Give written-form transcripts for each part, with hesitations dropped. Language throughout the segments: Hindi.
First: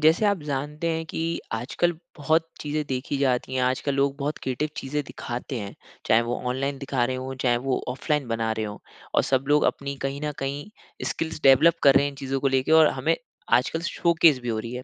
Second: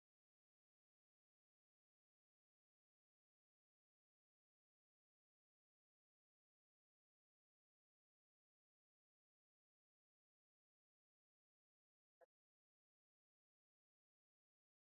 जैसे आप जानते हैं कि आजकल बहुत चीज़ें देखी जाती हैं। आजकल लोग बहुत क्रिएटिव चीज़ें दिखाते हैं, चाहे वो ऑनलाइन दिखा रहे हों, चाहे वो ऑफलाइन बना रहे हों। और सब लोग अपनी कहीं ना कहीं स्किल्स डेवलप कर रहे हैं इन चीज़ों को लेके, और हमें आजकल शोकेस भी हो रही है।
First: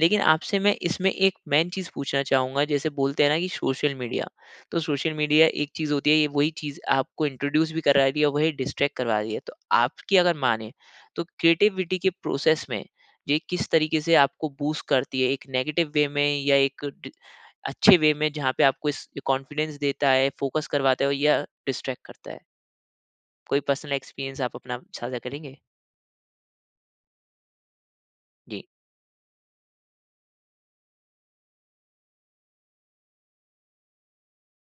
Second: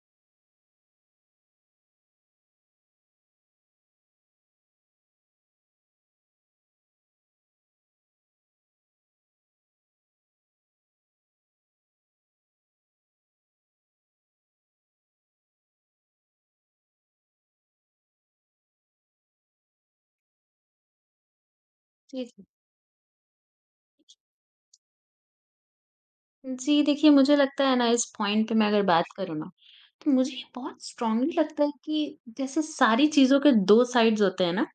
लेकिन आपसे मैं इसमें एक मेन चीज़ पूछना चाहूँगा, जैसे बोलते हैं ना कि सोशल मीडिया। तो सोशल मीडिया एक चीज़ होती है, ये वही चीज़ आपको इंट्रोड्यूस भी करा रही है और वही डिस्ट्रैक्ट करवा रही है। तो आपकी अगर माने, तो क्रिएटिविटी के प्रोसेस में ये किस तरीके से आपको बूस्ट करती है, एक नेगेटिव वे में या एक अच्छे वे में, जहाँ पे आपको इस कॉन्फिडेंस देता है, फोकस करवाता है, या डिस्ट्रैक्ट जी, करता है? जी। कोई पर्सनल एक्सपीरियंस आप अपना साझा करेंगे? जी, देखिए मुझे लगता है ना इस पॉइंट पे मैं जी, अगर बात करूँ ना, तो मुझे ये बहुत स्ट्रांगली लगता है कि जैसे सारी चीज़ों के 2 साइड्स होते हैं ना,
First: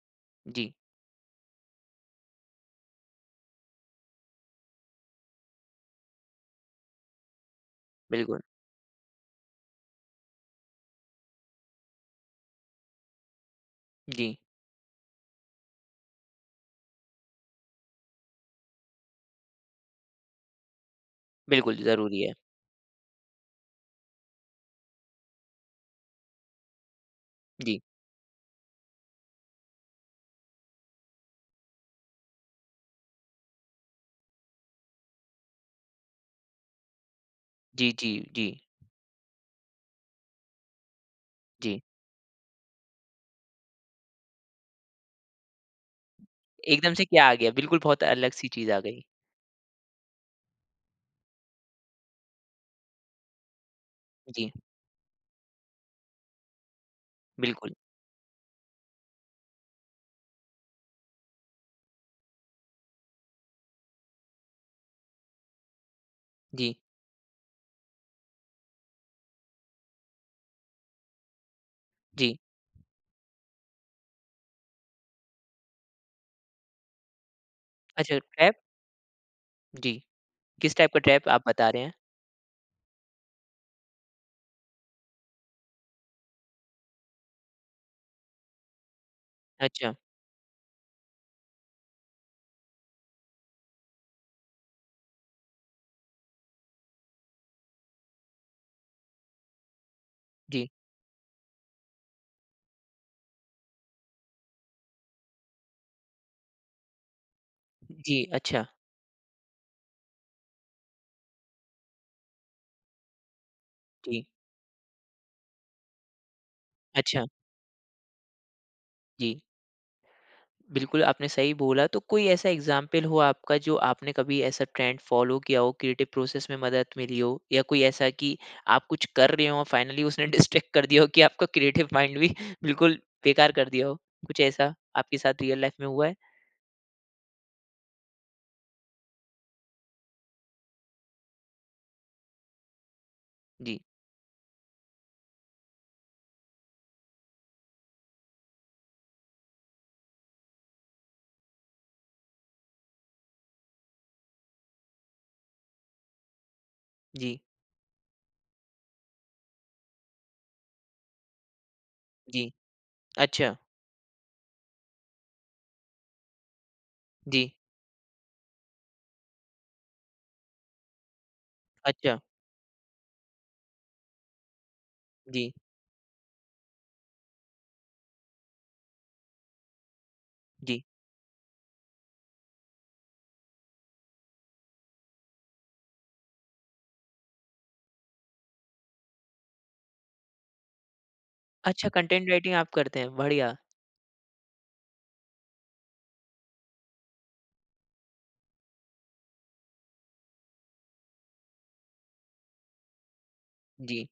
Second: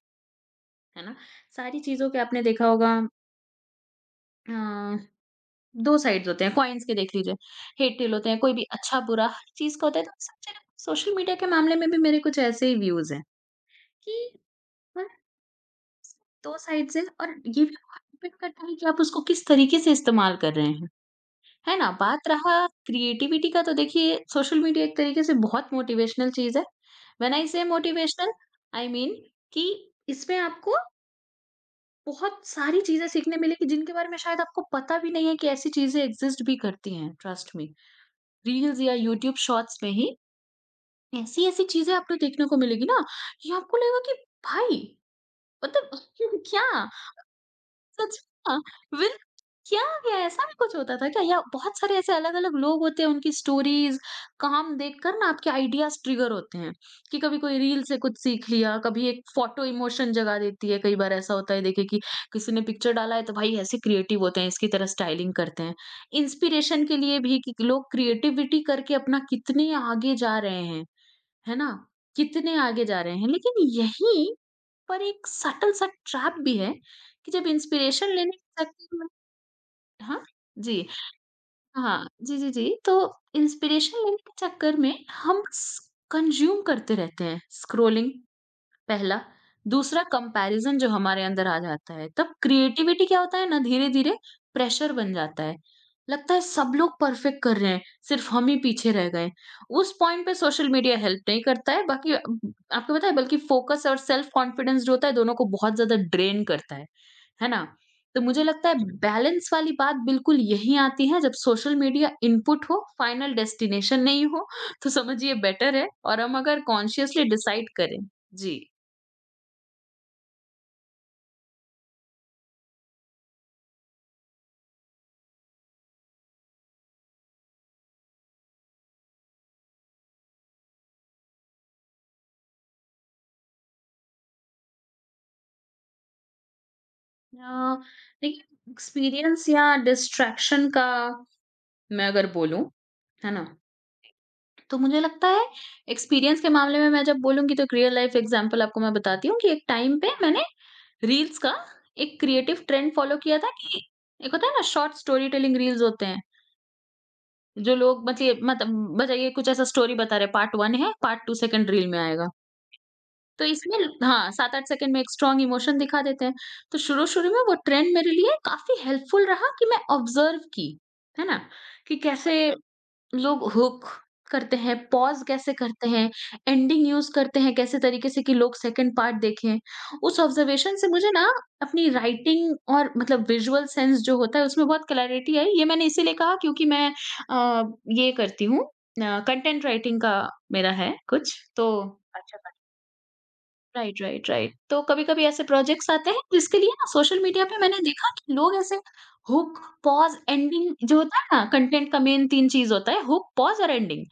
जी, है ना? सारी चीज़ों के आपने देखा होगा अ, 2 साइड्स होते हैं, कॉइन्स के देख लीजिए, हेट टेल होते हैं, बिल्कुल। कोई भी अच्छा-बुरा हर चीज़ का होता है, तो सबसे ज़्यादा सोशल मीडिया के मामले में भी मेरे कुछ ऐसे ही व्यूज़ हैं कि जी, हर 2 साइड्स हैं और ये भी बहुत डिपेंड करता है कि आप उसको किस तरीके से इस्तेमाल कर रहे हैं। है बिल्कुल ना? जरूरी बात है। रहा क्रिएटिविटी का तो देखिए सोशल मीडिया एक तरीके से बहुत मोटिवेशनल चीज़ है। व्हेन आई से जी, मोटिवेशनल आई मीन कि इसमें आपको बहुत सारी चीज़ें सीखने मिलेगी जिनके बारे में शायद आपको पता भी नहीं है कि ऐसी चीज़ें एग्ज़िस्ट भी करती हैं, ट्रस्ट मी। जी, जी, जी, रील्स या यूट्यूब शॉर्ट्स में ही ऐसी-ऐसी जी। चीज़ें आपको देखने को मिलेगी ना कि आपको लगेगा कि भाई मतलब क्या? एकदम से क्या आ गया, बिल्कुल, बहुत अलग सी अच्छा! चीज आ गई। विल क्या क्या ऐसा भी कुछ होता था क्या? या बहुत सारे ऐसे अलग-अलग लोग होते हैं, उनकी स्टोरीज़, जी, काम देखकर ना आपके आइडियाज़ ट्रिगर होते हैं, कि कभी कोई बिल्कुल। रील से कुछ सीख लिया, कभी एक फ़ोटो इमोशन जगा देती है, कई बार ऐसा होता है देखिए कि किसी ने पिक्चर डाला है तो भाई ऐसे क्रिएटिव होते हैं, इसकी तरह स्टाइलिंग करते हैं। जी, इंस्पिरेशन के लिए भी कि लोग क्रिएटिविटी करके अपना कितने आगे जा रहे हैं, है ना? जी। कितने आगे जा रहे हैं। लेकिन यही पर एक सटल सा ट्रैप भी है कि जब इंस्पिरेशन अच्छा, लेने ट्रैप? के चक्कर में जी, हाँ, किस जी। टाइप का ट्रैप आप बता रहे हैं? हाँ, जी, जी, जी। तो इंस्पिरेशन लेने के चक्कर में हम स कंज़्यूम करते रहते हैं स्क्रॉलिंग पहला। अच्छा। दूसरा कंपैरिज़न जो हमारे अंदर आ जाता है, तब क्रिएटिविटी क्या होता है ना धीरे-धीरे प्रेशर बन जाता है। लगता है सब लोग परफेक्ट कर रहे हैं, सिर्फ़ हम ही पीछे रह गए। उस पॉइंट पे जी। सोशल मीडिया हेल्प नहीं करता है, बाकी आपको पता है बल्कि फ़ोकस और सेल्फ़ कॉन्फिडेंस जो होता है दोनों को बहुत ज़्यादा ड्रेन करता है। है ना? तो जी, मुझे अच्छा। लगता है जी। बैलेंस वाली बात बिल्कुल यहीं आती है जब सोशल मीडिया इनपुट हो, फाइनल डेस्टिनेशन जी। नहीं हो, तो समझिए बेटर है और हम अगर कॉन्शियसली अच्छा। डिसाइड करें। जी। जी, बिल्कुल, आपने सही बोला। तो कोई ऐसा एग्ज़ाम्पल हो आपका जो आपने कभी ऐसा ट्रेंड फ़ॉलो किया हो, क्रिएटिव प्रोसेस में मदद मिली हो, या कोई ऐसा कि आप कुछ कर रहे हो और फाइनली उसने डिस्ट्रैक्ट कर दिया हो कि आपका क्रिएटिव माइंड भी बिल्कुल बेकार कर दिया हो? कुछ ऐसा आपके साथ रियल लाइफ़ में हुआ है? अ, देखिए एक्सपीरियंस या डिस्ट्रैक्शन का मैं अगर बोलूं, है ना? जी, तो मुझे लगता है एक्सपीरियंस के मामले में मैं जब बोलूँगी तो एक रियल लाइफ एग्जांपल आपको मैं बताती हूँ कि एक टाइम पे मैंने रील्स का एक क्रिएटिव ट्रेंड फॉलो किया था कि एक होता है ना शॉर्ट स्टोरी टेलिंग रील्स होते हैं, जी, जो लोग मतलब बताइए कुछ ऐसा स्टोरी बता रहे हैं पार्ट 1 है, पार्ट 2 सेकंड रील में आएगा। जी। तो अच्छा। इसमें हाँ, 7-8 सेकंड में एक स्ट्रॉन्ग इमोशन दिखा देते हैं। तो शुरू-शुरू में जी। वो ट्रेंड मेरे लिए काफ़ी हेल्पफुल रहा कि मैं ऑब्ज़र्व की, है ना? कि अच्छा। कैसे लोग हुक करते हैं, पॉज़ कैसे जी, करते हैं, एंडिंग यूज़ करते हैं कैसे तरीके से कि लोग सेकंड पार्ट देखें। उस ऑब्ज़र्वेशन जी। से मुझे ना अपनी राइटिंग और मतलब विजुअल सेंस जो होता है उसमें बहुत क्लैरिटी आई। ये मैंने इसीलिए कहा क्योंकि मैं अ, ये करती हूँ कंटेंट राइटिंग का मेरा है कुछ, तो अच्छा, कंटेंट अच्छा राइटिंग आप करते हैं, बढ़िया। Right, right, right. तो कभी-कभी ऐसे प्रोजेक्ट्स आते हैं जिसके लिए ना सोशल मीडिया पे मैंने देखा कि लोग ऐसे हुक, पॉज़, एंडिंग जो होता है ना कंटेंट का मेन 3 चीज़ होता है हुक, पॉज़ और जी, एंडिंग।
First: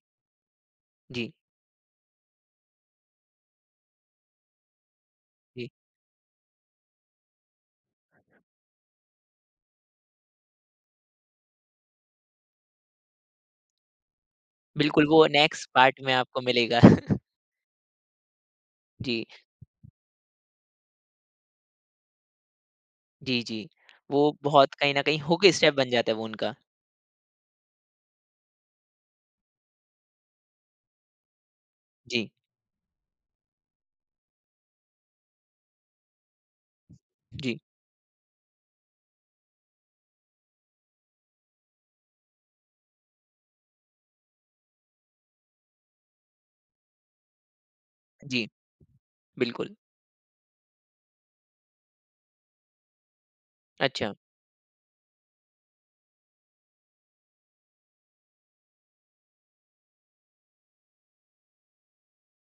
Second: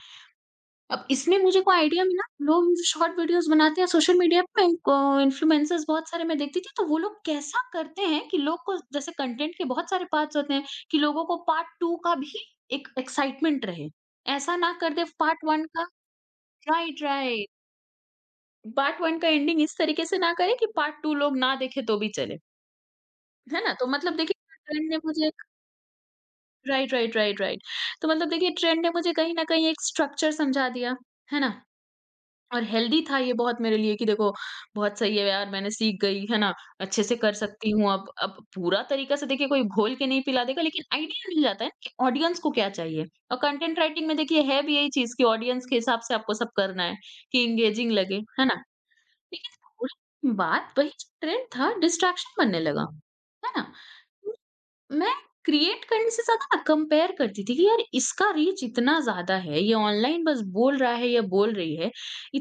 अब जी, इसमें मुझे कोई आइडिया मिला लोग शॉर्ट वीडियोज़ बनाते हैं सोशल मीडिया पे जी। इन्फ्लुएंसर्स बहुत सारे मैं देखती थी तो वो लोग कैसा करते हैं कि लोग को जैसे कंटेंट के बहुत सारे पार्ट्स होते हैं कि लोगों को पार्ट 2 का भी एक एक्साइटमेंट रहे। ऐसा ना कर दे बिल्कुल, वो पार्ट 1 नेक्स्ट का पार्ट में आपको मिलेगा। Right, right. पार्ट 1 जी। का एंडिंग इस तरीके से ना करें कि पार्ट 2 लोग ना देखें तो भी चले, जी, है जी। ना? तो मतलब वो देखिए बहुत ट्रेंड कहीं ने न कहीं मुझे हुक स्टेप बन जाता है वो उनका। Right, right, right, right. तो मतलब देखिए ट्रेंड ने मुझे कहीं न कहीं एक स्ट्रक्चर समझा दिया, है ना? जी, और हेल्दी था ये बहुत मेरे लिए कि देखो बहुत सही है यार मैंने सीख गई, है ना? अच्छे से कर जी, सकती हूँ अब पूरा तरीका से देखिए कोई घोल के नहीं पिला देगा लेकिन आइडिया मिल जाता है ना कि ऑडियंस को क्या चाहिए। और कंटेंट राइटिंग में देखिए है भी यही चीज़ कि ऑडियंस के हिसाब से आपको सब करना है कि एंगेजिंग लगे, है जी, ना? लेकिन बिल्कुल। थोड़ी बाद वही ट्रेंड था डिस्ट्रैक्शन बनने लगा, है ना? अच्छा। तो मैं क्रिएट करने से ज़्यादा ना कंपेयर करती थी कि यार इसका रीच इतना ज़्यादा है, ये ऑनलाइन बस बोल रहा है या बोल रही है,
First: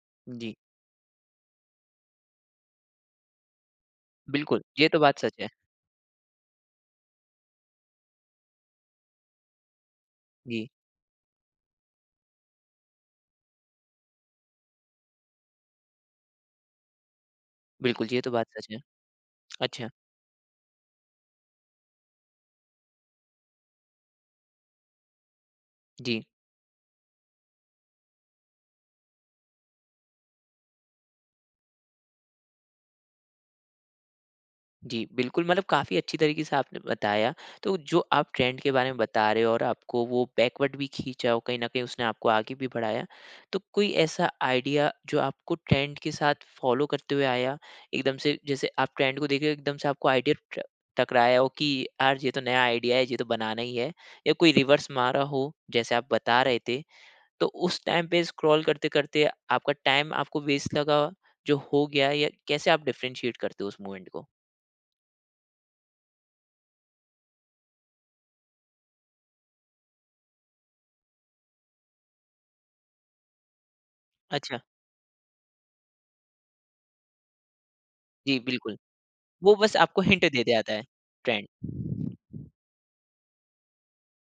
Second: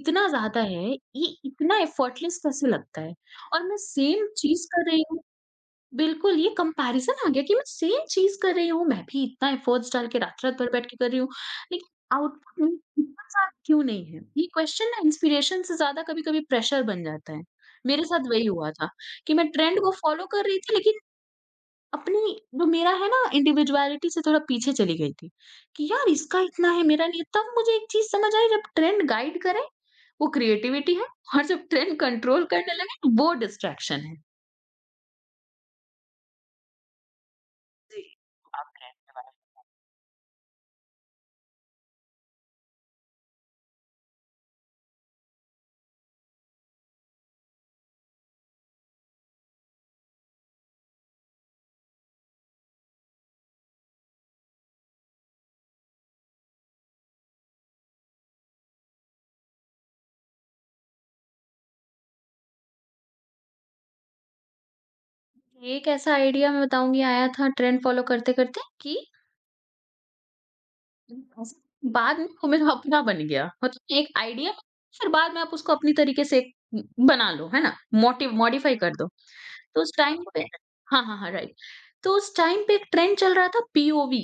इतना जी, ज़्यादा है, ये इतना एफर्टलेस कैसे लगता है? और मैं सेम बिल्कुल, चीज़ ये कर तो रही बात हूँ सच है। बिल्कुल, ये कंपैरिज़न आ गया कि मैं सेम चीज़ कर रही हूँ, मैं भी इतना एफर्ट्स डाल के रात-रात जी, भर बैठ के कर रही हूँ, लेकिन आउटपुट में इतना सारा क्यों नहीं है? ये क्वेश्चन ना इंस्पिरेशन से ज़्यादा कभी-कभी प्रेशर बन जाता है। मेरे बिल्कुल, ये साथ तो वही बात सच हुआ है। था कि मैं ट्रेंड अच्छा। को फ़ॉलो कर रही थी, लेकिन अपनी जो मेरा है ना इंडिविजुअलिटी से थोड़ा पीछे चली गई थी कि यार जी। इसका इतना है, मेरा नहीं है। तब मुझे एक चीज़ समझ आई जब ट्रेंड गाइड करे, वो क्रिएटिविटी है और जब ट्रेंड कंट्रोल करने लगे, वो डिस्ट्रैक्शन है। जी, बिल्कुल, मतलब काफ़ी अच्छी तरीके से आपने बताया। तो जो जी। जी, आप ट्रेंड के आप बारे में ट्रेंड के बता बारे में रहे हो, और आपको वो बैकवर्ड भी खींचा और कहीं न कहीं उसने आपको आगे भी बढ़ाया। तो कोई ऐसा आइडिया जो आपको ट्रेंड के साथ फ़ॉलो करते हुए आया? एकदम से जैसे आप ट्रेंड को देख रहे हो, एकदम से आपको आइडिया ट टकराया हो कि यार ये तो नया आइडिया है, ये तो बनाना ही है। या कोई रिवर्स मारा हो जैसे आप बता रहे थे, तो उस टाइम पे स्क्रॉल करते-करते आपका टाइम आपको वेस्ट लगा जो हो गया, या कैसे आप डिफरेंशिएट करते हो उस मूवमेंट को? ये कैसा आइडिया मैं बताऊँगी आया था ट्रेंड फ़ॉलो करते-करते कि बाद में वो मेरा अपना बन गया। मतलब एक आइडिया फिर बाद में आप उसको अपनी तरीके से उम, बना लो, है ना? मोटिव जी, बिल्कुल। मॉडिफ़ाई कर दो। वो बस तो उस आपको टाइम हिंट पे दे जाता है, हाँ, हाँ, हाँ, ट्रेंड। राइट। तो उस टाइम पे एक ट्रेंड चल रहा था पीओवी,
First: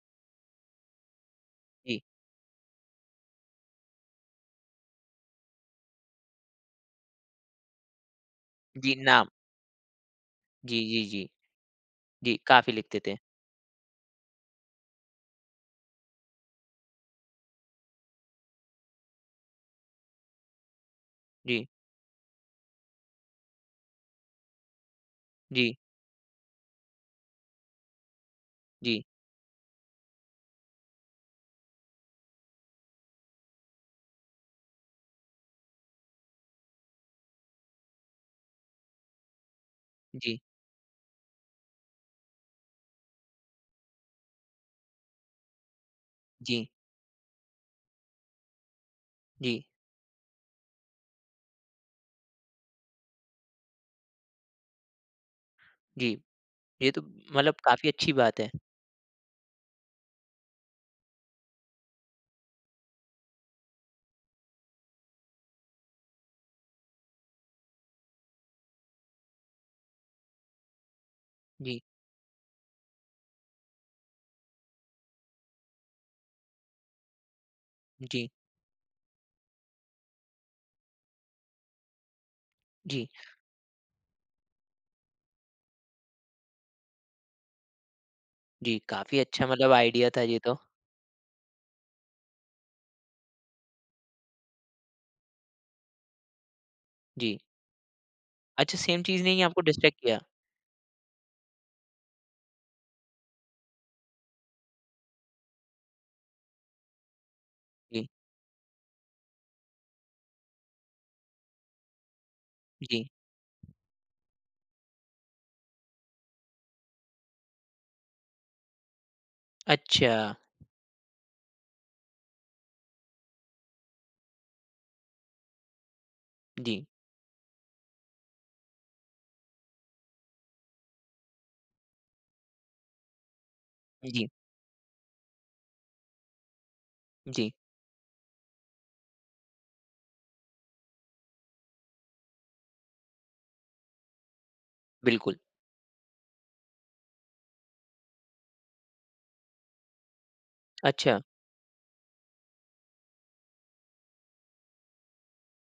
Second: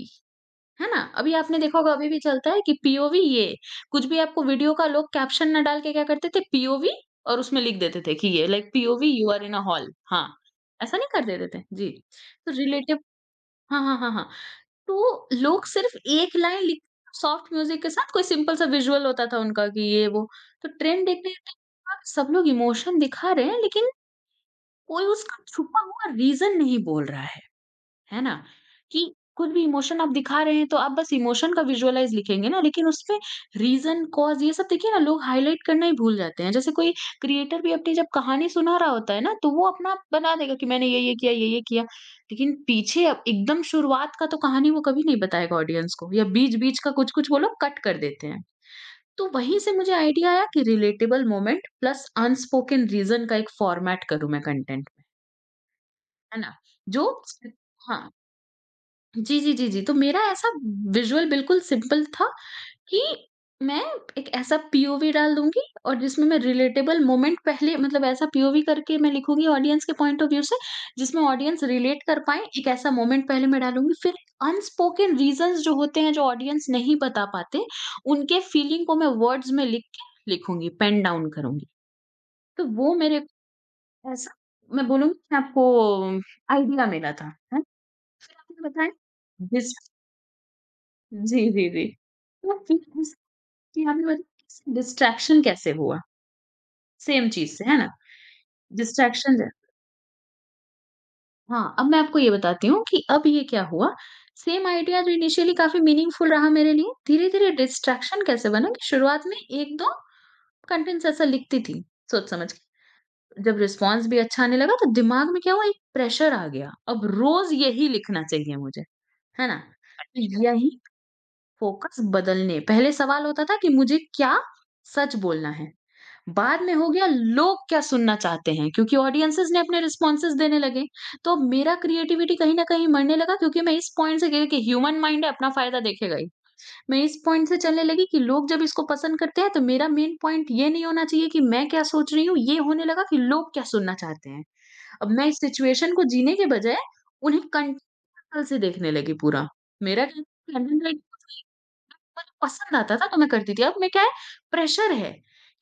है ना? अभी आपने देखा होगा जी, अभी भी चलता है कि पीओवी ये, कुछ भी आपको वीडियो का लोग कैप्शन ना डाल के क्या करते थे पीओवी और उसमें लिख देते थे कि ये लाइक जी, पीओवी नाम। You are in a hall हाँ, जी, ऐसा जी, नहीं कर जी। देते थे? जी। जी, तो काफ़ी रिलेटिव लिखते थे। हाँ, हाँ, हाँ, हाँ। तो लोग सिर्फ एक लाइन लिख सॉफ्ट म्यूज़िक के साथ कोई सिंपल सा विजुअल होता था उनका कि ये वो। तो ट्रेंड देखने के जी, बाद सब लोग इमोशन दिखा रहे हैं लेकिन कोई उसका जी, छुपा हुआ रीज़न नहीं बोल रहा है। है ना? जी, कि कुछ भी इमोशन आप दिखा रहे हैं तो आप बस इमोशन का विजुअलाइज़ लिखेंगे ना, लेकिन उसपे रीज़न, कॉज़ ये सब देखिए ना लोग हाइलाइट करना ही भूल जाते हैं। जैसे कोई क्रिएटर भी अपनी जब कहानी सुना रहा होता है ना, तो वो अपना बना जी, देगा कि मैंने ये-ये किया, ये-ये किया। लेकिन पीछे अब एकदम शुरुआत का तो कहानी वो कभी नहीं बताएगा ऑडियंस को या जी, बीच-बीच का कुछ-कुछ वो लोग कट कर देते हैं। तो जी, वहीं से मुझे आइडिया आया कि relatable moment plus unspoken reason का एक फ़ॉर्मेट करूँ मैं कंटेंट में, जी। है ना? ये तो जो स मतलब काफ़ी अच्छी हाँ। बात है। जी, जी, जी, जी। तो मेरा ऐसा विज़ुअल बिल्कुल सिंपल था कि मैं एक ऐसा पीओवी डाल दूँगी और जिसमें मैं रिलेटेबल मोमेंट पहले मतलब ऐसा पीओवी करके मैं लिखूँगी ऑडियंस के पॉइंट ऑफ व्यू से, जिसमें ऑडियंस जी, रिलेट कर पाएँ, एक ऐसा मोमेंट पहले मैं डालूँगी। फिर अनस्पोकन रीज़न्स जो होते हैं, जो ऑडियंस नहीं बता पाते, जी, उनके फीलिंग को मैं वर्ड्स में लिख के लिखूँगी, पेन डाउन करूँगी। तो वो जी, मेरे को ऐसा मैं बोलूँगी कि आपको आइडिया मिला था, है ना? फिर आपने जी, बताया काफ़ी अच्छा मतलब जिस आइडिया था ये तो। जी, जी, जी। तो फिटनेस की हमें मतलब डिस्ट्रैक्शन कैसे हुआ? सेम जी। चीज़ से, है ना? अच्छा, सेम चीज़ ने डिस्ट्रैक्शन ही ज आपको डिस्ट्रैक्ट किया? हाँ, अब मैं आपको ये बताती हूँ कि अब ये क्या हुआ, सेम आइडिया जो इनिशियली काफ़ी मीनिंगफुल रहा मेरे लिए, धीरे-धीरे जी, डिस्ट्रैक्शन कैसे बना कि शुरुआत में 1-2 कंटेंट्स ऐसा लिखती थी, सोच-समझ के। जी। जब रिस्पॉन्स भी अच्छा आने लगा तो दिमाग में क्या हुआ, एक प्रेशर आ गया, अब रोज़ यही लिखना चाहिए मुझे, है ना? अच्छा। अच्छा। यही फोकस बदलने पहले सवाल होता था कि मुझे क्या सच बोलना है? बाद में जी, हो गया लोग क्या सुनना चाहते हैं क्योंकि ऑडियंसेस ने अपने रिस्पॉन्सेस देने लगे तो अब मेरा क्रिएटिविटी कहीं ना कहीं मरने लगा क्योंकि मैं इस पॉइंट जी, से गई कि ह्यूमन माइंड है अपना फायदा देखेगा ही मैं इस पॉइंट जी, से चलने लगी कि लोग जब इसको पसंद करते हैं तो मेरा मेन पॉइंट ये नहीं होना चाहिए कि मैं क्या सोच रही हूँ ये होने लगा कि लोग क्या सुनना चाहते हैं अब मैं बिल्कुल। इस सिचुएशन को जीने के बजय उन्हें कंटेंट से देखने लगी पूरा मेरा कंटेंट अच्छा, पर पसंद आता था तो मैं करती थी। अब मैं क्या है प्रेशर है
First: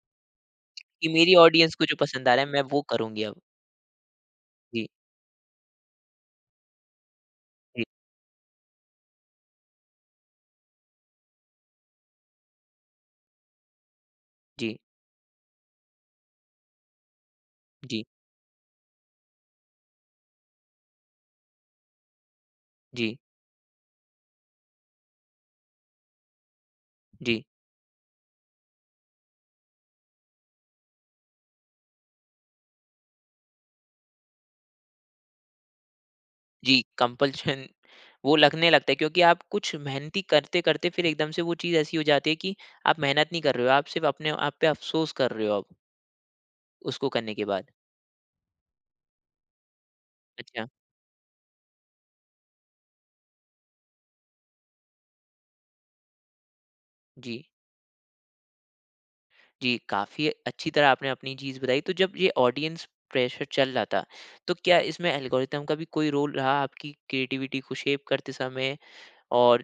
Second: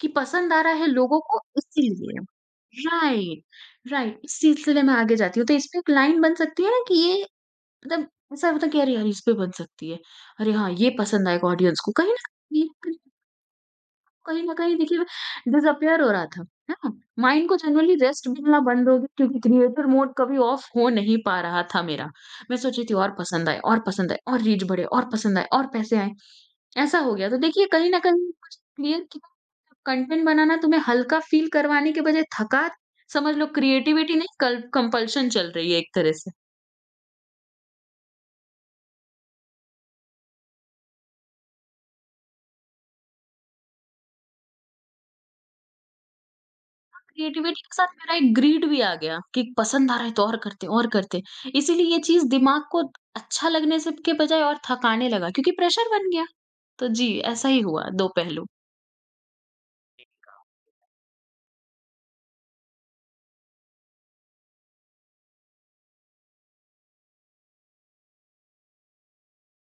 कि पसंद आ रहा है कि लोगों मेरी को ऑडियंस को जो इसीलिए। पसंद आ रहा है मैं वो करूँगी अब। राइट, राइट इस सिलसिले जी, में आगे जाती हूँ। तो इसपे एक लाइन बन सकती है ना कि ये जी, मतलब ऐसा होता है कि अरे यार! इस पे बन सकती है। अरे हाँ, ये पसंद आएगा ऑडियंस को। न कहीं न जी, कहीं देखिए डिसअपियर हो रहा था, है ना? माइंड को जनरली जी, रेस्ट मिलना बंद हो गया क्योंकि क्रिएटर मोड कभी ऑफ हो नहीं पा रहा था मेरा। मैं सोच रही थी और जी, पसंद आए और पसंद आए और रीच बढ़े और पसंद आए और पैसे आएँ। ऐसा हो गया। तो जी। देखिए कहीं न कहीं कुछ क्लियर किया। कंटेंट बनाना तुम्हें हल्का फ़ील करवाने के बजाय थका। समझ लो क्रिएटिविटी नहीं कल कंपल्शन चल रही है एक तरह से। जी, कंपल्शन वो लगने लगता है, क्योंकि आप कुछ मेहनती करते-करते फिर एकदम से वो चीज़ ऐसी हो जाती है कि आप मेहनत नहीं कर रहे हो, आप सिर्फ़ अपने आप पे अफ़सोस कर रहे हो आप, उसको करने के क्रिएटिविटी बाद। के साथ मेरा एक ग्रीड भी आ गया कि पसंद आ रहा है तो और अच्छा। करते हैं और करते हैं। इसीलिए ये चीज़ दिमाग को अच्छा लगने से के बजाय और थकाने लगा क्योंकि प्रेशर बन गया। तो जी, जी। ऐसा ही हुआ, 2 पहलू। जी, काफ़ी अच्छी तरह आपने अपनी चीज़ बताई। तो जब ये ऑडियंस प्रेशर चल रहा था, तो क्या इसमें एल्गोरिथम का भी कोई रोल रहा आपकी क्रिएटिविटी को शेप करते समय, और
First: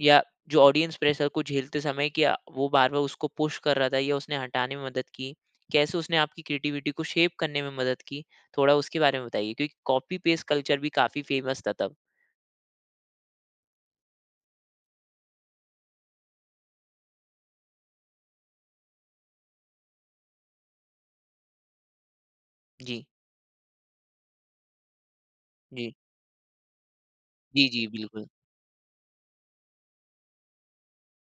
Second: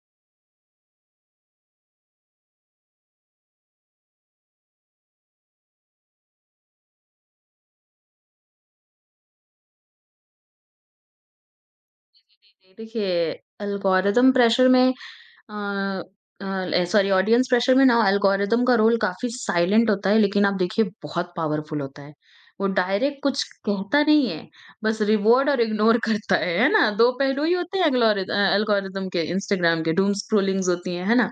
या जो ऑडियंस प्रेशर को झेलते समय क्या वो बार-बार उसको पुश कर रहा था या उसने हटाने में मदद की? कैसे उसने आपकी क्रिएटिविटी को शेप करने में मदद की? थोड़ा उसके बारे में बताइए, क्योंकि कॉपी पेस्ट कल्चर भी काफ़ी फेमस था तब। जी, देखिए एल्गोरिदम प्रेशर में अ सॉरी ऑडियंस प्रेशर में ना एल्गोरिदम का रोल काफ़ी साइलेंट होता है, लेकिन आप देखिए बहुत पावरफुल होता है। वो जी, डायरेक्ट कुछ कहता नहीं है, बस रिवॉर्ड और जी। इग्नोर करता है ना? 2 पहलू ही जी, होते जी, हैं बिल्कुल। एल्गोरिदम के। इंस्टाग्राम के डूम स्क्रॉलिंग्स होती हैं, है ना?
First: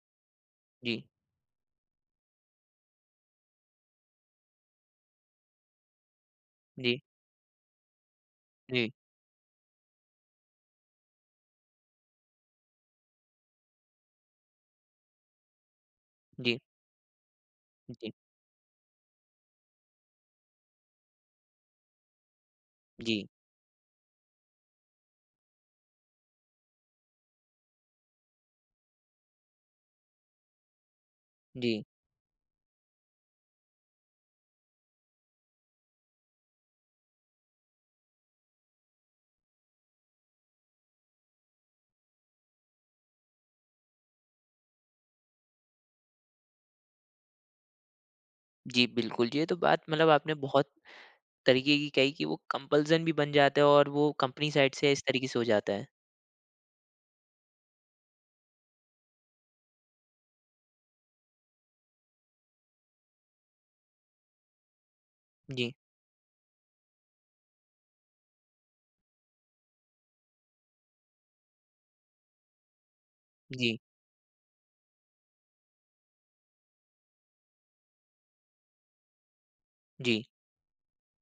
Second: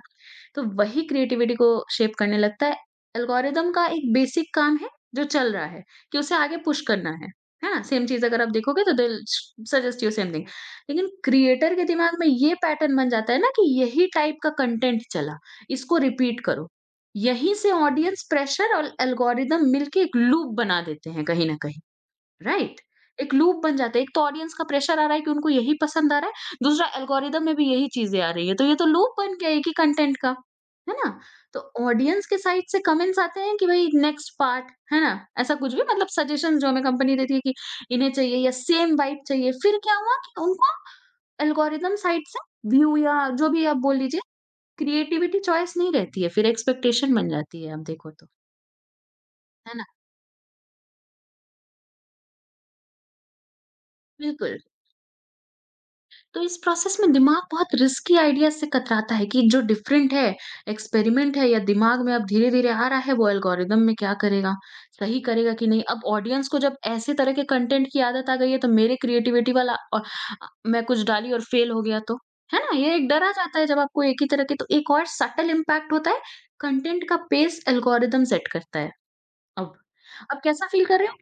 तो जी, वही क्रिएटिविटी को शेप करने लगता है। एल्गोरिदम का एक बेसिक काम है जो चल रहा है कि उसे आगे पुश जी, करना है ना? सेम चीज़ अगर आप देखोगे जी, तो they will suggest you same thing. लेकिन क्रिएटर के दिमाग में ये पैटर्न बन जाता है ना कि यही टाइप का कंटेंट चला, इसको रिपीट जी, करो। यहीं से जी, ऑडियंस प्रेशर और एल्गोरिदम मिलके एक लूप बना देते हैं कहीं न कहीं। राइट, जी, एक लूप बन जाता है। एक तो ऑडियंस का प्रेशर आ रहा है कि उनको यही पसंद आ रहा है, दूसरा एल्गोरिदम में भी यही चीजें आ रही है, तो ये तो लूप बन गया एक ही कंटेंट का, है ना? तो जी, ऑडियंस के साइड से कमेंट्स आते हैं कि भाई नेक्स्ट पार्ट, है ना? ऐसा कुछ भी मतलब सजेशन जो हमें कंपनी देती है कि इन्हें चाहिए या सेम वाइब चाहिए। फिर क्या हुआ कि उनको एल्गोरिदम साइड से व्यू या जो भी आप बोल लीजिए, क्रिएटिविटी चॉइस नहीं रहती है, फिर एक्सपेक्टेशन बन जाती है आप देखो तो, जी, बिल्कुल। जी। ये तो है बात ना? मतलब आपने बहुत तरीके की कही कि वो कंपल्सन भी बन जाता है और वो कंपनी बिल्कुल। साइड से इस तरीके से हो जाता है। तो इस प्रोसेस में दिमाग बहुत रिस्की आइडियाज़ से कतराता है कि जो डिफरेंट है, एक्सपेरिमेंट है, या दिमाग में अब धीरे-धीरे आ रहा है, वो एल्गोरिदम में क्या करेगा? सही करेगा कि जी, नहीं? अब ऑडियंस को जब ऐसे तरह के कंटेंट की आदत आ गई है, तो मेरे क्रिएटिविटी वाला और मैं कुछ डाली और फेल हो गया तो, है ना? ये एक डर आ जाता है जी, जब आपको एक ही तरह के, तो एक और सटल इम्पैक्ट होता है। कंटेंट का पेस एल्गोरिदम सेट करता है। अब जी, अब कैसा फ़ील कर रहे हो?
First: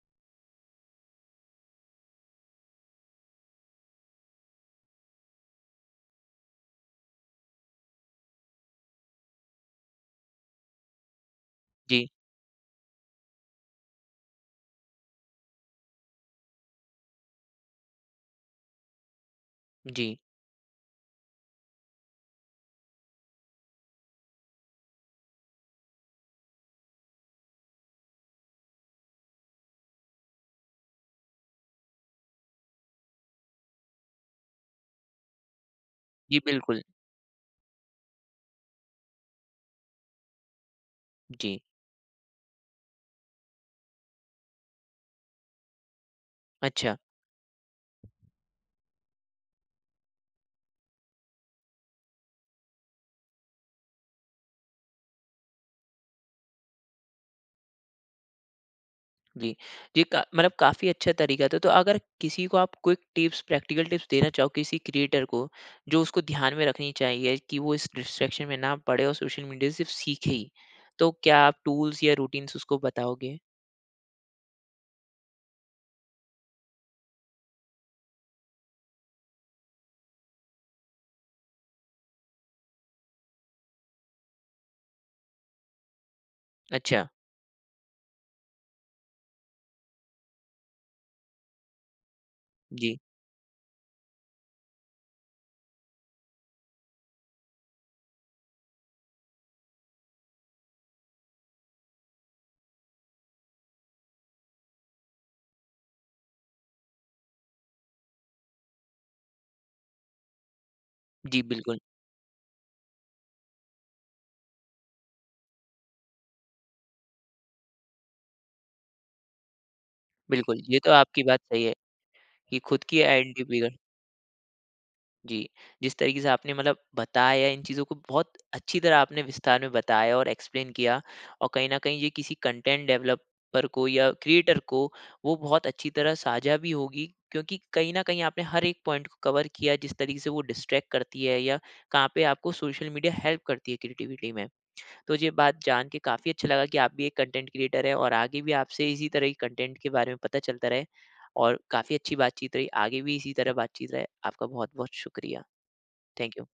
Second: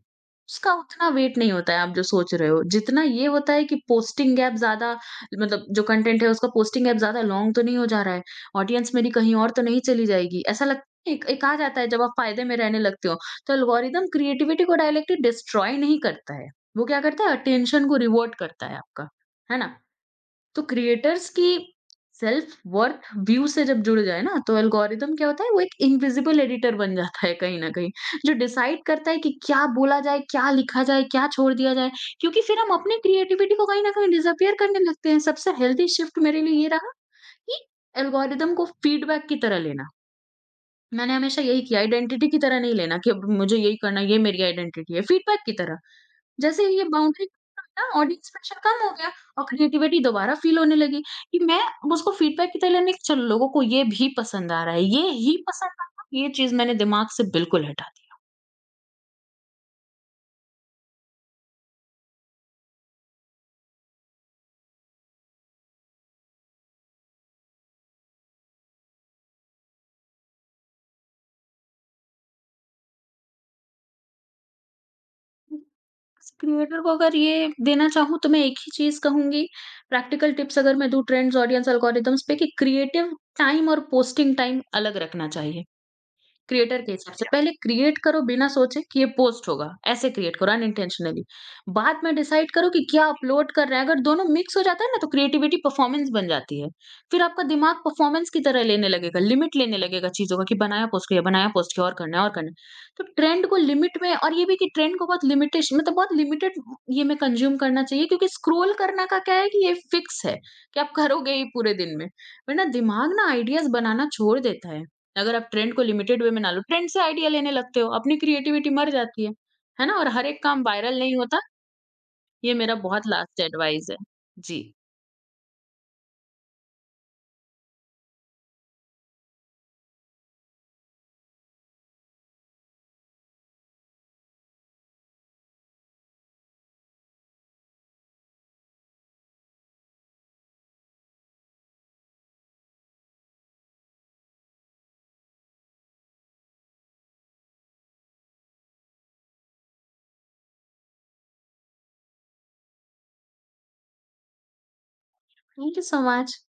उसका उतना वेट नहीं होता है आप जो सोच रहे हो। जितना ये होता है कि पोस्टिंग गैप ज़्यादा, मतलब जो कंटेंट है उसका पोस्टिंग गैप ज़्यादा लॉन्ग तो नहीं हो जा रहा है, ऑडियंस मेरी कहीं और तो नहीं चली जाएगी। ऐसा लगता है एक एक आ जाता है जब जी, आप फ़ायदे में रहने लगते हो। तो एल्गोरिदम क्रिएटिविटी को डायरेक्टली डिस्ट्रॉय नहीं करता है। वो क्या करता है, अटेंशन को रिवॉर्ड करता है आपका, है ना? जी, तो क्रिएटर्स की सेल्फ वर्थ व्यू से जब जुड़ जाए ना, तो एल्गोरिदम क्या होता है, वो एक इनविजिबल एडिटर बन जाता है कहीं ना कहीं, जो डिसाइड करता है कि क्या बोला जाए, क्या लिखा जाए, क्या छोड़ दिया जाए, क्योंकि फिर हम अपनी क्रिएटिविटी को कहीं ना कहीं डिसअपियर करने लगते हैं। सबसे हेल्दी शिफ्ट जी, मेरे लिए ये बिल्कुल। रहा कि एल्गोरिदम को फीडबैक की तरह लेना, मैंने हमेशा जी, यही किया, आइडेंटिटी की तरह नहीं लेना कि अब मुझे यही करना है, ये मेरी आइडेंटिटी है, फीडबैक की तरह। जैसे ही ये अच्छा। बाउंड्री ना, ऑडियंस प्रेशर कम हो गया और क्रिएटिविटी दोबारा फील होने लगी कि मैं अब उसको फीडबैक की तरह लेने की, चलो लोगों को ये भी पसंद आ रहा है, ये ही पसंद आ रहा है, ये चीज़ मैंने दिमाग से बिल्कुल हटा दी। जी। ये का मतलब काफ़ी अच्छा तरीका था। तो अगर किसी को आप क्विक टिप्स, प्रैक्टिकल टिप्स देना चाहो किसी क्रिएटर को, जो उसको ध्यान में रखनी चाहिए कि वो इस डिस्ट्रैक्शन में ना पड़े और सोशल मीडिया से सिर्फ सीखे ही, तो क्या आप टूल्स या रूटीन्स उसको बताओगे? क्रिएटर को अगर ये देना चाहूँ तो मैं एक ही चीज़ कहूँगी, प्रैक्टिकल टिप्स अगर मैं दूँ ट्रेंड्स, ऑडियंस, एल्गोरिदम्स पे, कि क्रिएटिव टाइम और पोस्टिंग टाइम अलग रखना चाहिए। क्रिएटर के अच्छा। हिसाब से पहले क्रिएट करो बिना सोचे कि ये पोस्ट होगा, ऐसे क्रिएट करो अनइंटेंशनली। बाद में डिसाइड करो कि जी। क्या अपलोड कर रहे हैं। अगर दोनों मिक्स हो जाता है ना, तो क्रिएटिविटी परफॉर्मेंस बन जाती है। फिर आपका दिमाग परफॉर्मेंस की तरह लेने लगेगा, लिमिट लेने लगेगा चीजों का, कि बनाया पोस्ट किया, बनाया पोस्ट किया, और करना है और करना है। तो ट्रेंड को लिमिट में, और ये भी कि ट्रेंड को बहुत लिमिटेशन, मतलब बहुत लिमिटेड ये में कंज्यूम करना चाहिए, क्योंकि स्क्रोल करना का क्या है कि ये फिक्स है कि आप करोगे जी, ही पूरे बिल्कुल, दिन में। वरना दिमाग ना आइडियाज बनाना छोड़ देता है। अगर आप ट्रेंड को लिमिटेड वे में ना लो, ट्रेंड से आइडिया लेने लगते हो, अपनी क्रिएटिविटी मर जाती है ना? और हर एक बिल्कुल। काम ये तो वायरल नहीं आपकी होता, बात सही है ये कि मेरा खुद की बहुत लास्ट आइडेंटिटी बिग। एडवाइस है। जी, जी, जिस तरीके से आपने मतलब बताया इन चीज़ों को, बहुत अच्छी तरह आपने विस्तार में बताया और एक्सप्लेन किया, और कहीं न कहीं ये किसी कंटेंट डेवलपर को या क्रिएटर को वो बहुत अच्छी तरह साझा भी होगी, क्योंकि कहीं न कहीं आपने हर एक पॉइंट को कवर किया, जिस तरीके से वो डिस्ट्रैक्ट करती है या कहाँ पे आपको सोशल मीडिया हेल्प करती है क्रिएटिविटी में। तो ये बात जान के काफ़ी अच्छा लगा कि आप भी एक कंटेंट क्रिएटर हैं और आगे भी आपसे इसी तरह के कंटेंट के बारे में पता चलता रहे, और काफ़ी अच्छी बातचीत रही। आगे भी इसी तरह बातचीत रहे। आपका बहुत-बहुत शुक्रिया। Thank you so much. Thank you.